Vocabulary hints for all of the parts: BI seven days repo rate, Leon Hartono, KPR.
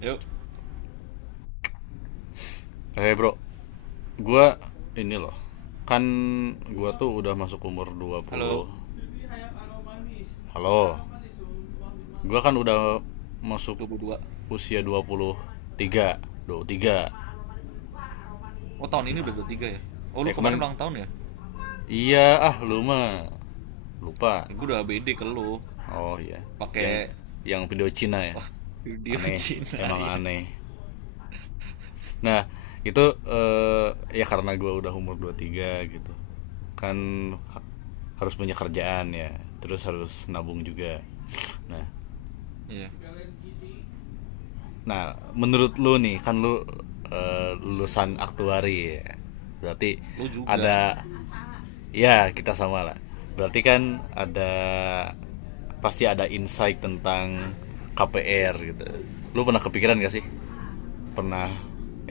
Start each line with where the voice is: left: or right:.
right: Yuk,
left: Eh, hey bro, gua ini loh. Kan gua tuh udah masuk umur 20.
right: halo,
left: Halo. Gua kan udah masuk
right: 22.
left: usia 23, 23.
right: Oh, tahun ini
left: Nah,
right: udah 23, ya? Oh, lu kemarin
left: kemarin,
right: ulang tahun, ya?
left: iya, ah lu mah lupa.
right: Ya, gue udah ABD ke lu,
left: Oh iya, yang
right: pakai
left: yang video Cina ya.
right: wah video
left: Aneh,
right: Cina,
left: emang
right: ya.
left: aneh. Nah, itu, ya karena gua udah umur 23 gitu. Kan ha- harus punya kerjaan ya, terus harus nabung juga. Nah,
right: Iya,
left: Nah, menurut lu nih, kan lu, lulusan aktuari ya. Berarti
right: lu juga.
left: ada, ya kita sama lah. Berarti kan ada, pasti ada insight tentang KPR gitu. Lu pernah kepikiran gak sih? Pernah,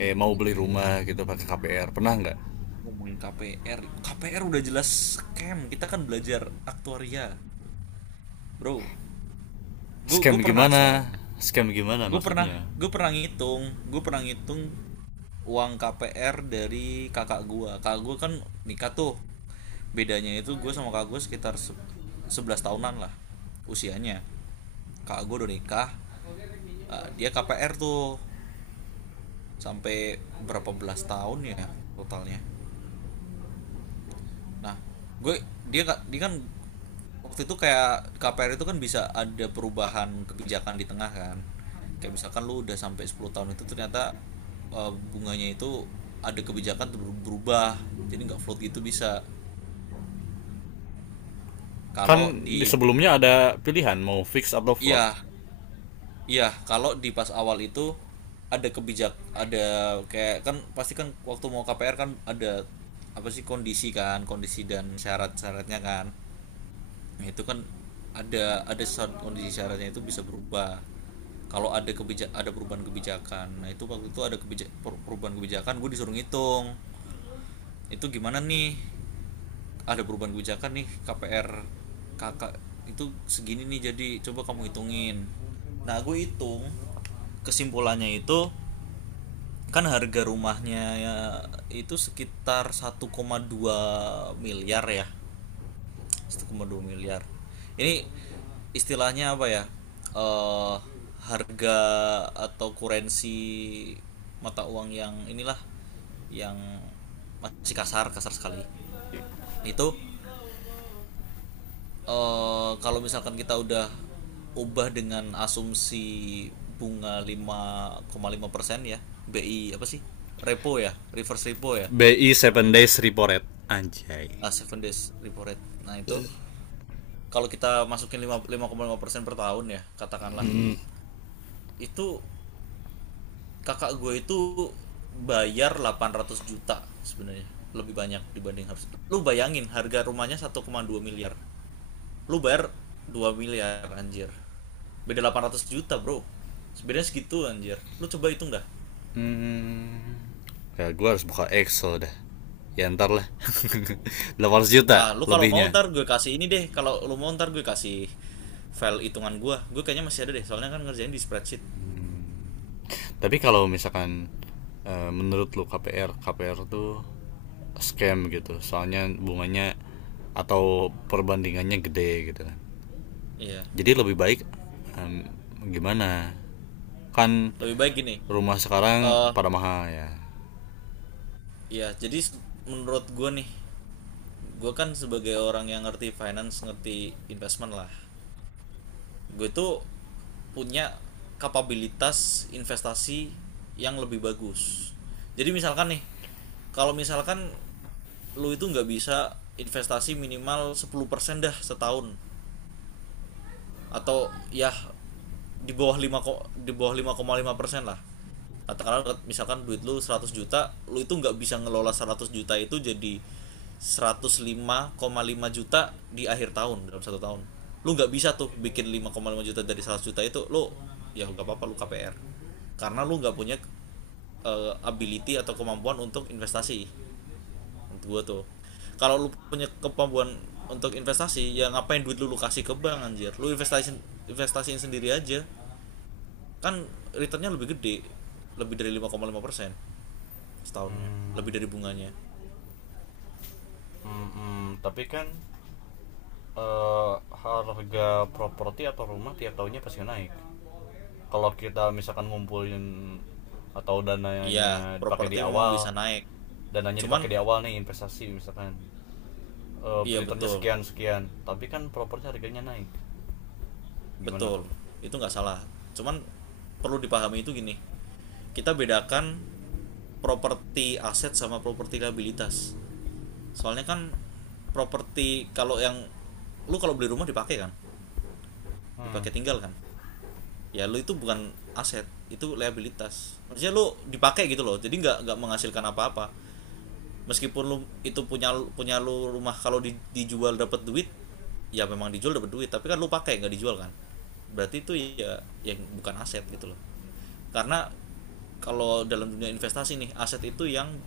right: Wah,
left: mau beli
right: KPR.
left: rumah gitu pakai KPR? Pernah nggak?
right: Gua ngomongin KPR. KPR udah jelas scam. Kita kan belajar aktuaria, bro. Gue
left: Scam
right: pernah
left: gimana?
right: soalnya.
left: Scam gimana
right: Gue pernah
left: maksudnya?
right: gue pernah ngitung, gue pernah ngitung uang KPR dari Kakak gua kan nikah tuh, bedanya itu gua sama kakak gua sekitar 11 tahunan lah usianya. Kakak gua udah nikah, dia KPR tuh sampai berapa belas tahun ya totalnya. Nah, gue, dia nggak, dia kan waktu itu kayak KPR itu kan bisa ada perubahan kebijakan di tengah, kan. Kayak misalkan lu udah sampai 10 tahun itu ternyata, bunganya itu ada kebijakan berubah. Jadi nggak float gitu bisa.
left: Kan
right: Kalau
left: di
right: di,
left: sebelumnya ada pilihan mau fix atau float.
right: iya, iya, kalau di pas awal itu ada kebijak, ada, kayak kan pasti kan waktu mau KPR kan ada apa sih kondisi, kan, kondisi dan syarat-syaratnya, kan. Nah, itu kan ada kondisi syaratnya itu bisa berubah. Kalau ada kebijak, ada perubahan kebijakan. Nah, itu waktu itu ada kebijak, perubahan kebijakan, gue disuruh ngitung. Itu gimana nih? Ada perubahan kebijakan nih, KPR kakak itu segini nih, jadi coba kamu hitungin. Nah, gue hitung kesimpulannya itu, kan harga rumahnya ya, itu sekitar 1,2 miliar ya, 1,2 miliar. Ini istilahnya apa ya? eh harga atau kurensi, mata uang yang inilah, yang masih kasar, kasar sekali. Itu, kalau misalkan kita udah ubah dengan asumsi bunga lima, 5,5%, ya. BI apa sih? Repo ya, reverse repo ya
left: BI seven
right: namanya.
left: days repo rate. Anjay.
right: Ah, seven days repo rate. Nah, itu kalau kita masukin lima, lima koma lima persen per tahun ya, katakanlah. Itu kakak gue itu bayar 800 juta sebenarnya, lebih banyak dibanding, harus lu bayangin harga rumahnya 1,2 miliar, lu bayar 2 miliar anjir, beda 800 juta bro sebenarnya segitu anjir, lu coba hitung dah.
left: Hmm, ya gue harus buka Excel dah, ya ntar lah 800 juta
right: Ah, lu kalau mau
left: lebihnya.
right: ntar gue kasih ini deh, kalau lu mau ntar gue kasih file hitungan Gue kayaknya masih ada deh soalnya kan ngerjain di spreadsheet.
left: Tapi kalau misalkan, menurut lu KPR KPR tuh scam gitu, soalnya bunganya atau perbandingannya gede gitu kan,
right: Iya, yeah.
left: jadi lebih baik, em, gimana, kan
right: Lebih baik gini.
left: rumah sekarang
right: eh ya
left: pada mahal ya.
right: yeah, jadi menurut gue nih, gue kan sebagai orang yang ngerti finance ngerti investment lah, gue tuh punya kapabilitas investasi yang lebih bagus. Jadi misalkan nih, kalau misalkan lu itu nggak bisa investasi minimal 10% dah setahun, atau ya di bawah 5 ko-, di bawah 5,5% lah katakanlah, misalkan duit lu 100 juta, lu itu nggak bisa ngelola 100 juta itu jadi 105,5 juta di akhir tahun dalam satu tahun. Lu nggak bisa tuh bikin 5,5 juta dari 100 juta itu, lu ya nggak apa-apa lu KPR, karena lu nggak punya ability atau kemampuan untuk investasi. Menurut gua tuh, kalau lu punya kemampuan untuk investasi ya ngapain duit lu, lu kasih ke bank anjir, lu investasi, investasiin sendiri aja, kan returnnya lebih gede, lebih dari 5,5% setahunnya,
left: Hmm,
right: lebih dari bunganya.
left: hmm. Tapi kan, harga properti atau rumah tiap tahunnya pasti naik. Kalau kita misalkan ngumpulin atau
right: Iya,
left: dananya dipakai di
right: properti memang bisa
left: awal,
right: naik,
left: dananya
right: cuman,
left: dipakai di awal nih, investasi misalkan,
right: iya
left: returnnya
right: betul,
left: sekian sekian, tapi kan propornya harganya naik, gimana tuh?
right: betul, itu nggak salah, cuman perlu dipahami itu gini, kita bedakan properti aset sama properti liabilitas. Soalnya kan properti kalau yang lu, kalau beli rumah dipakai kan,
left: Hmm.
right: dipakai tinggal kan, ya lu itu bukan aset, itu liabilitas. Maksudnya lu dipakai gitu loh, jadi nggak menghasilkan apa-apa. Meskipun lu itu punya punya lu rumah, kalau di-, dijual dapat duit, ya memang dijual dapat duit, tapi kan lu pakai nggak dijual kan, berarti itu ya, yang bukan aset gitu loh. Karena kalau dalam dunia investasi nih, aset itu yang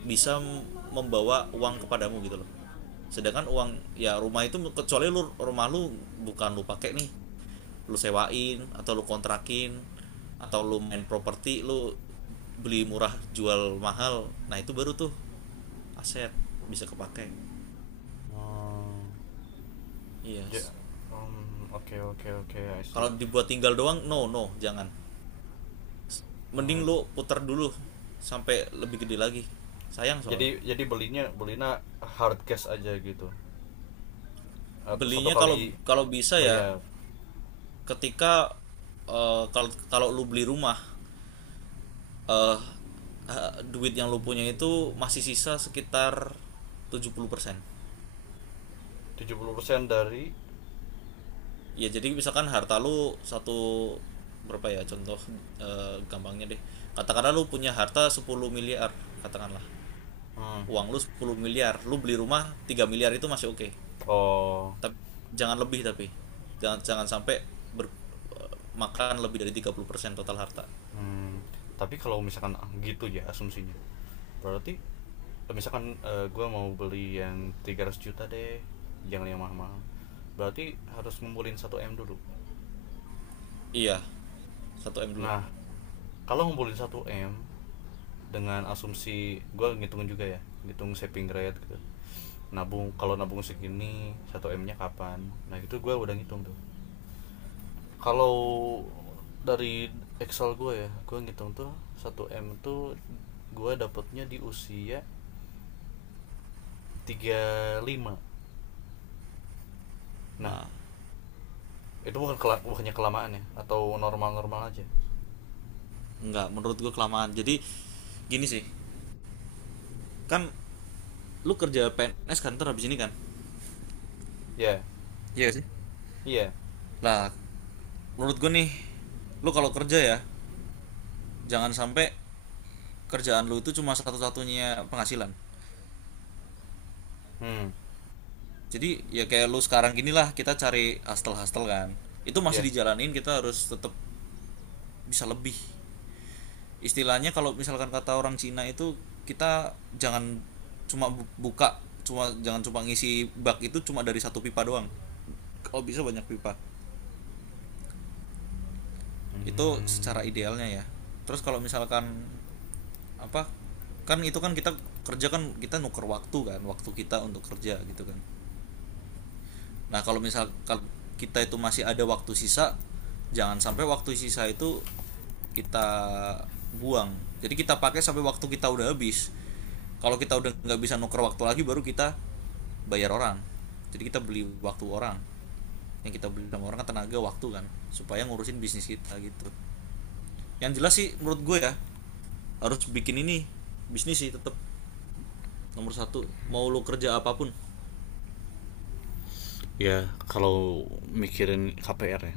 right: bisa membawa uang kepadamu gitu loh. Sedangkan uang, ya rumah itu kecuali lu, rumah lu bukan lu pakai nih, lu sewain atau lu kontrakin, atau lu main properti, lu beli murah jual mahal, nah itu baru tuh aset bisa kepake.
left: Hmm.
right: Yes.
left: Ja- oke oke oke, I see.
right: Kalau dibuat tinggal doang, no, no, jangan. Mending
left: Hmm,
right: lu puter dulu sampai lebih gede lagi, sayang soalnya.
left: jadi, belinya belinya hard cash aja gitu, atau satu
right: Belinya, kalau
left: kali
right: kalau bisa ya,
left: bayar?
right: ketika kalau kalau lu beli rumah, eh duit yang lu punya itu masih sisa sekitar 70%.
left: 70% dari?
right: Ya jadi misalkan harta lu satu, berapa ya contoh, gampangnya deh, katakanlah lu punya harta 10 miliar, katakanlah.
left: Hmm.
right: Uang lu 10 miliar, lu beli rumah 3 miliar, itu masih oke. Okay.
left: Oh.
right: Tapi jangan lebih tapi. Jangan, jangan sampai ber-, eh, makan lebih dari 30% total harta.
left: Hmm. Tapi kalau misalkan gitu ya asumsinya, berarti misalkan, gue mau beli yang 300 juta deh, jangan yang mahal-mahal. Berarti harus ngumpulin satu m dulu.
right: Iya, satu m dulu.
left: Nah, kalau ngumpulin satu m dengan asumsi gue ngitungin juga ya, ngitung saving rate gitu, nabung, kalau nabung segini satu m nya kapan, nah itu gue udah ngitung tuh. Kalau dari Excel gue ya, gue ngitung tuh satu m tuh gue dapetnya di usia 35. Nah,
right: Nah,
left: itu bukan kela bukannya kelamaan ya atau normal-normal aja?
right: enggak, menurut gue kelamaan. Jadi gini sih, kan lu kerja PNS kan ntar habis ini kan?
left: Ya,
right: Iya sih.
left: iya.
right: Lah, menurut gue nih, lu kalau kerja ya, jangan sampai kerjaan lu itu cuma satu-satunya penghasilan.
left: Hmm,
right: Jadi ya kayak lu sekarang gini lah, kita cari hustle-hustle kan. Itu masih
left: ya.
right: dijalanin, kita harus tetap bisa lebih. Istilahnya kalau misalkan kata orang Cina itu, kita jangan cuma buka, cuma jangan cuma ngisi bak itu cuma dari satu pipa doang, oh bisa banyak pipa. Itu
left: Hmm.
right: secara idealnya, ya. Terus kalau misalkan apa, kan itu kan kita kerja kan, kita nuker waktu kan, waktu kita untuk kerja gitu kan. Nah kalau misalkan kita itu masih ada waktu sisa, jangan sampai waktu sisa itu kita buang. Jadi kita pakai sampai waktu kita udah habis. Kalau kita udah nggak bisa nuker waktu lagi baru kita bayar orang. Jadi kita beli waktu orang, yang kita beli sama orang kan tenaga waktu kan, supaya ngurusin bisnis kita gitu. Yang jelas sih menurut gue ya, harus bikin ini, bisnis sih tetap nomor satu, mau lo kerja apapun.
left: Ya, kalau mikirin KPR ya,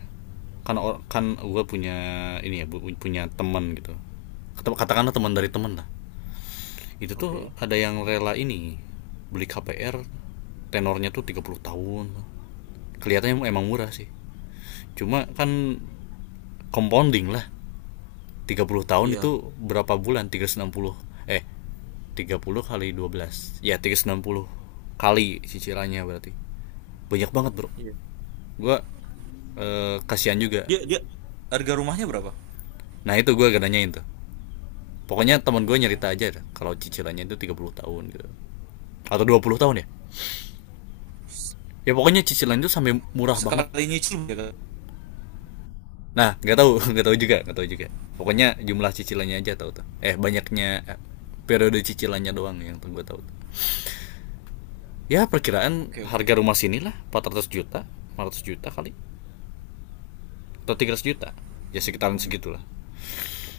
left: kan kan gue punya ini ya, punya teman gitu. Katakanlah teman dari teman lah. Itu
right: Oke.
left: tuh
right: Okay.
left: ada yang rela ini beli KPR tenornya tuh 30 tahun. Kelihatannya emang murah sih. Cuma kan compounding lah. 30 tahun
right: Iya.
left: itu berapa bulan? 360. eh 30 kali 12 ya 360, kali cicilannya berarti banyak banget bro.
right: Iya.
left: Gue, kasihan juga.
right: dia dia harga rumahnya berapa?
left: Nah, itu gue gak nanyain tuh, pokoknya teman gue nyerita aja dah, kalau cicilannya itu 30 tahun gitu atau 20 tahun ya, ya pokoknya cicilan itu sampai murah banget.
right: Sekali nyicil ya kan.
left: Nah, nggak tahu nggak tahu juga, nggak tahu juga. Pokoknya jumlah cicilannya aja tahu tuh, banyaknya, periode cicilannya doang yang gue tahu. Ya,
right: Oke,
left: perkiraan
right: okay, oke. Okay.
left: harga rumah sini lah 400 juta, 400 juta kali, atau 300 juta, ya sekitaran
right: Hmm.
left: segitulah.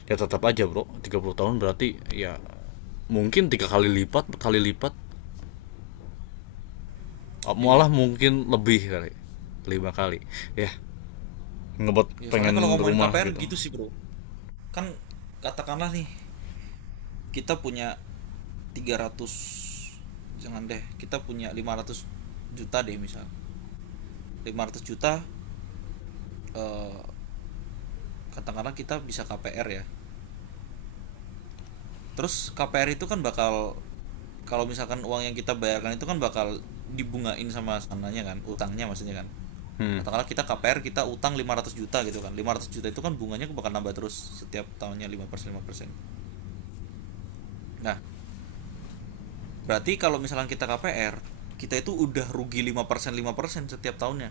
left: Ya tetap aja bro 30 tahun berarti ya mungkin tiga kali lipat kali lipat, oh malah
right: Iya.
left: mungkin lebih kali, lima kali ya.
right: Iya.
left: Ngebuat
right: Soalnya kalau
left: pengen
right: ngomongin
left: rumah
right: KPR
left: gitu.
right: gitu sih bro. Kan katakanlah nih kita punya tiga ratus, jangan deh, kita punya 500 juta deh misal, 500 juta, eh, katakanlah kita bisa KPR ya. Terus KPR itu kan bakal, kalau misalkan uang yang kita bayarkan itu kan bakal dibungain sama sananya, kan, utangnya maksudnya kan.
left: Hmm.
right: Katakanlah kita KPR, kita utang 500 juta gitu kan, 500 juta itu kan bunganya bakal nambah terus setiap tahunnya 5% 5%. Nah, berarti kalau misalkan kita KPR, kita itu udah rugi 5% 5% setiap tahunnya,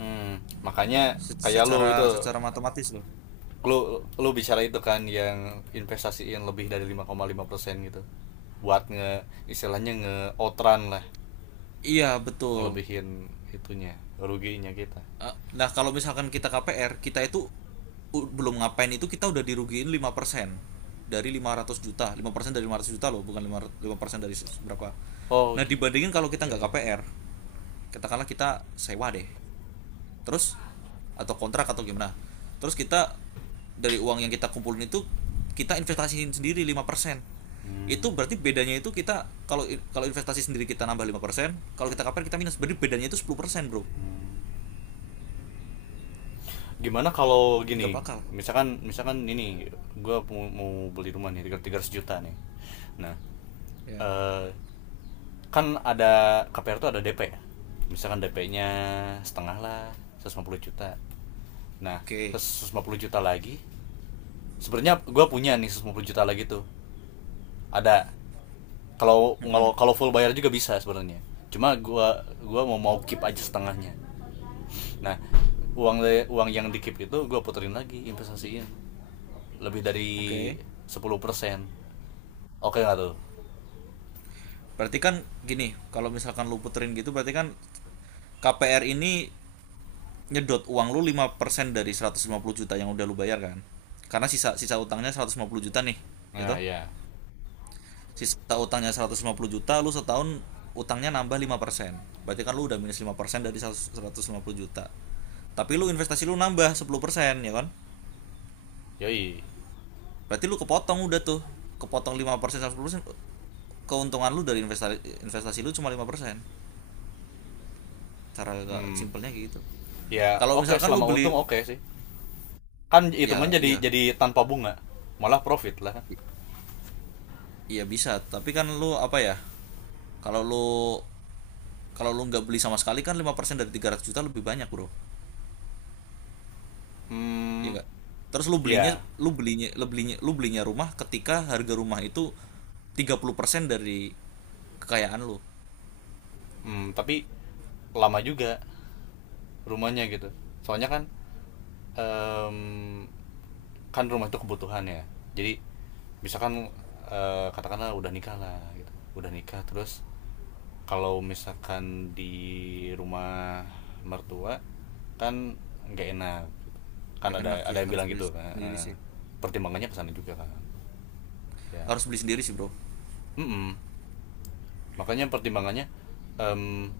left: Hmm, makanya kayak lu itu,
right: secara secara matematis loh.
left: lu lu bicara itu kan yang investasiin lebih dari 5,5% gitu, buat nge, istilahnya nge outran lah,
right: Iya betul.
left: ngelebihin itunya ruginya kita.
right: Nah kalau misalkan kita KPR, kita itu u-, belum ngapain itu kita udah dirugiin 5% dari 500 juta, 5% dari 500 juta loh, bukan lima ratus, 5% dari se-, berapa.
left: Oh
right: Nah dibandingin kalau kita
left: iya
right: nggak
left: ya.
right: KPR, katakanlah kita sewa deh. Terus atau kontrak atau gimana. Terus kita dari uang yang kita kumpulin itu kita investasiin sendiri 5%.
left: Hmm.
right: Itu berarti bedanya itu kita, kalau kalau investasi sendiri kita nambah 5%, kalau kita KPR kita minus. Berarti bedanya itu 10%, Bro.
left: Gimana kalau
right: Nggak
left: gini,
right: bakal.
left: misalkan misalkan ini gue mau, beli rumah nih 300 juta nih. Nah,
right: Ya.
left: eh, kan ada KPR tuh ada DP ya. Misalkan DP-nya setengah lah, 150 juta. Nah,
right: Oke.
left: 150 juta lagi sebenarnya gue punya nih, 150 juta lagi tuh ada. kalau
right: Mm-mm.
left: kalau full bayar juga bisa sebenarnya, cuma gua mau mau keep aja setengahnya. Nah, uang, uang yang di keep itu gua puterin lagi, investasiin lebih dari
right: Oke.
left: 10%. Oke nggak tuh?
right: Berarti kan gini, kalau misalkan lu puterin gitu berarti kan, KPR ini nyedot uang lu 5% dari 150 juta yang udah lu bayar kan. Karena sisa sisa utangnya 150 juta nih, ya
left: Nah,
right: toh?
left: ya.
right: Sisa utangnya 150 juta, lu setahun utangnya nambah 5%. Berarti kan lu udah minus 5% dari 150 juta. Tapi lu investasi lu nambah 10%, ya kan?
left: Yoi.
right: Berarti lu kepotong udah tuh. Kepotong 5% persen. Keuntungan lu dari investasi investasi lu cuma 5%. Cara agak
left: hmm
right: simpelnya gitu.
left: Ya
right: Kalau
left: oke,
right: misalkan lu
left: selama
right: beli,
left: untung oke sih. Kan hitungan
right: ya.
left: jadi
right: Iya.
left: jadi tanpa bunga, malah profit lah kan.
right: I- iya bisa, tapi kan lu apa ya? Kalau lu, kalau lu nggak beli sama sekali kan 5% dari 300 juta lebih banyak, Bro. Iya
left: Hmm
right: nggak? Terus lu belinya
left: ya.
right: lu belinya lu belinya lu belinya rumah ketika harga rumah itu 30% dari kekayaan lu.
left: Tapi lama juga rumahnya gitu, soalnya kan, em, kan rumah itu kebutuhan ya, jadi misalkan, katakanlah udah nikah lah gitu, udah nikah. Terus kalau misalkan di rumah mertua kan nggak enak gitu. Kan
right: Gak
left: ada
right: enak
left: ada
right: ya,
left: yang
right: harus
left: bilang
right: beli
left: gitu kan,
right: sendiri sih.
left: pertimbangannya kesana juga kan ya.
right: Harus beli sendiri sih, Bro.
left: Mm-mm. Makanya pertimbangannya, em,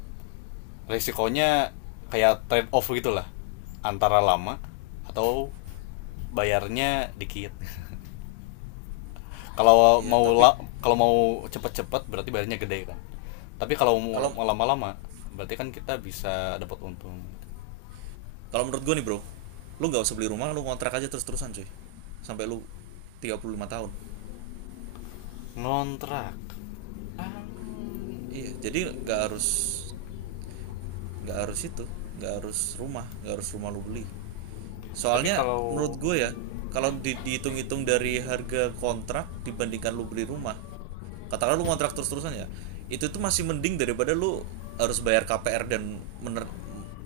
left: resikonya kayak trade off gitulah antara lama atau bayarnya dikit. Kalau
right: Iya,
left: mau
right: tapi
left: la- kalau mau cepet-cepet berarti bayarnya gede kan. Tapi kalau
right: kalau
left: mau lama-lama berarti kan kita bisa dapat untung.
right: kalau menurut gua nih, Bro, lu nggak usah beli rumah, lu kontrak aja terus-terusan, cuy. Sampai lu 35 tahun.
left: Ngontrak. Ah.
right: Iya, jadi nggak harus, nggak harus itu, nggak harus rumah, lu beli.
left: Tapi
right: Soalnya menurut
left: kalau.
right: gue ya, kalau di-, dihitung-hitung dari harga kontrak dibandingkan lu beli rumah, katakanlah lu kontrak terus-terusan ya, itu tuh masih mending daripada lu harus bayar KPR dan mener-,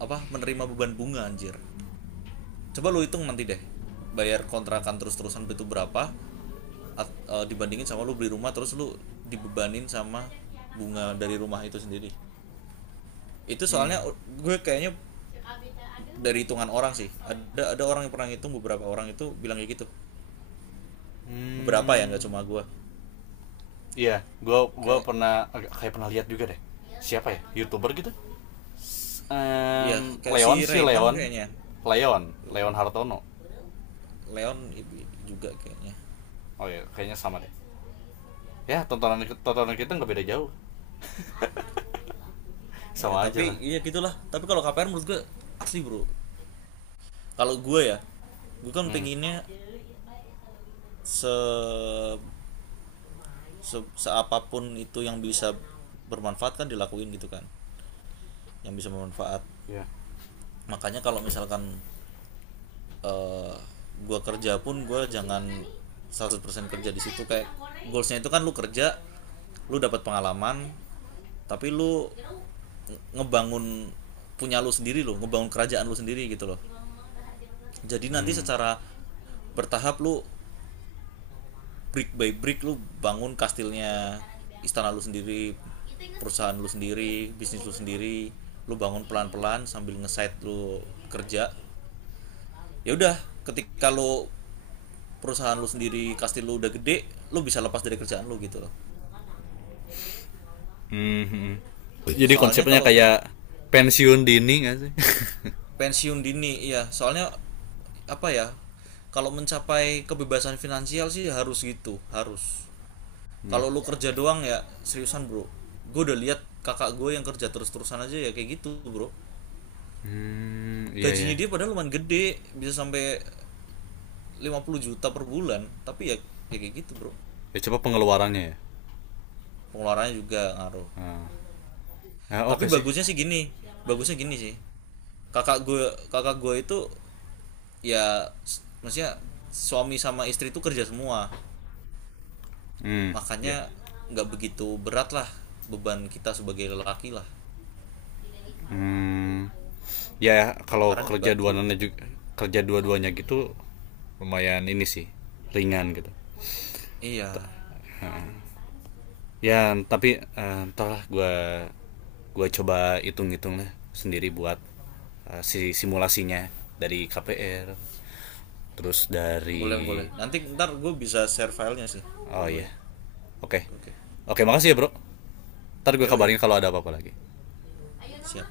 right: apa, menerima beban bunga anjir. Coba lu hitung nanti deh, bayar kontrakan terus-terusan itu berapa at-, dibandingin sama lu beli rumah terus lu dibebanin sama bunga dari rumah itu sendiri. Itu
left: hmm,
right: soalnya gue kayaknya dari hitungan orang sih, ada orang yang pernah ngitung, beberapa orang itu bilang kayak gitu, beberapa ya nggak cuma gua.
left: hmm iya, gua
right: Kayak,
left: pernah, kayak pernah lihat juga deh. Siapa ya? YouTuber gitu.
right: ya kayak si
left: Leon, si
right: Raymond
left: Leon.
right: kayaknya,
left: Leon, Leon Hartono.
right: Leon juga kayaknya.
left: Oh iya, kayaknya sama deh. Ya, tontonan tontonan kita nggak beda jauh.
right: Ya
left: Sama aja lah.
right: tapi ya gitulah, tapi kalau KPR menurut gua asli bro. Kalau gua ya, gua kan
left: Hmm,
right: pengennya se, se seapapun itu yang bisa bermanfaat kan dilakuin gitu kan, yang bisa bermanfaat.
left: iya.
right: Makanya kalau misalkan, eh gua kerja pun gue jangan 100% kerja di situ. Kayak goalsnya itu kan lu kerja lu dapat pengalaman, tapi lu ngebangun punya lu sendiri, lu ngebangun kerajaan lu sendiri gitu loh. Jadi nanti
left: Hmm.
right: secara bertahap lu, brick by brick lu bangun kastilnya, istana lu sendiri, perusahaan lu sendiri, bisnis lu sendiri. Lu bangun pelan-pelan sambil nge-side lu kerja. Ya udah, ketika lu, perusahaan lu sendiri kasih lu udah gede, lu bisa lepas dari kerjaan lu gitu loh.
left: Hmm, hmm. Jadi
right: Soalnya
left: konsepnya
right: kalau
left: kayak pensiun dini nggak sih?
right: pensiun dini iya soalnya, apa ya, kalau mencapai kebebasan finansial sih harus gitu, harus.
left: Hmm.
right: Kalau lu kerja doang ya seriusan bro, gue udah lihat kakak gue yang kerja terus-terusan aja ya kayak gitu bro.
left: Hmm, iya ya.
right: Gajinya dia padahal lumayan gede bisa sampai 50 juta per bulan, tapi ya, ya kayak gitu bro.
left: Ya, coba pengeluarannya ya.
right: Pengeluarannya juga ngaruh.
left: Ah. Nah, oke okay
right: Tapi
left: sih.
right: bagusnya sih gini, bagusnya gini sih kakak gue itu ya, maksudnya suami sama istri itu kerja semua.
left: Hmm,
right: Makanya
left: iya.
right: nggak begitu berat lah beban kita sebagai lelaki lah,
left: Yeah. Hmm. Ya yeah, kalau
right: karena
left: kerja dua
right: dibantu.
left: duanannya juga, kerja dua-duanya gitu lumayan ini sih, ringan gitu.
right: Iya,
left: Ya, tapi, entahlah gua coba hitung-hitung lah sendiri buat, si simulasinya dari KPR, terus
right: boleh
left: dari.
right: boleh nanti ntar gue bisa share filenya sih ke
left: Oh
right: lo
left: iya.
right: ya.
left: Oke.
right: Oke.
left: Oke, makasih ya, Bro. Ntar gue
right: Yoi.
left: kabarin kalau ada apa-apa lagi.
right: Siap.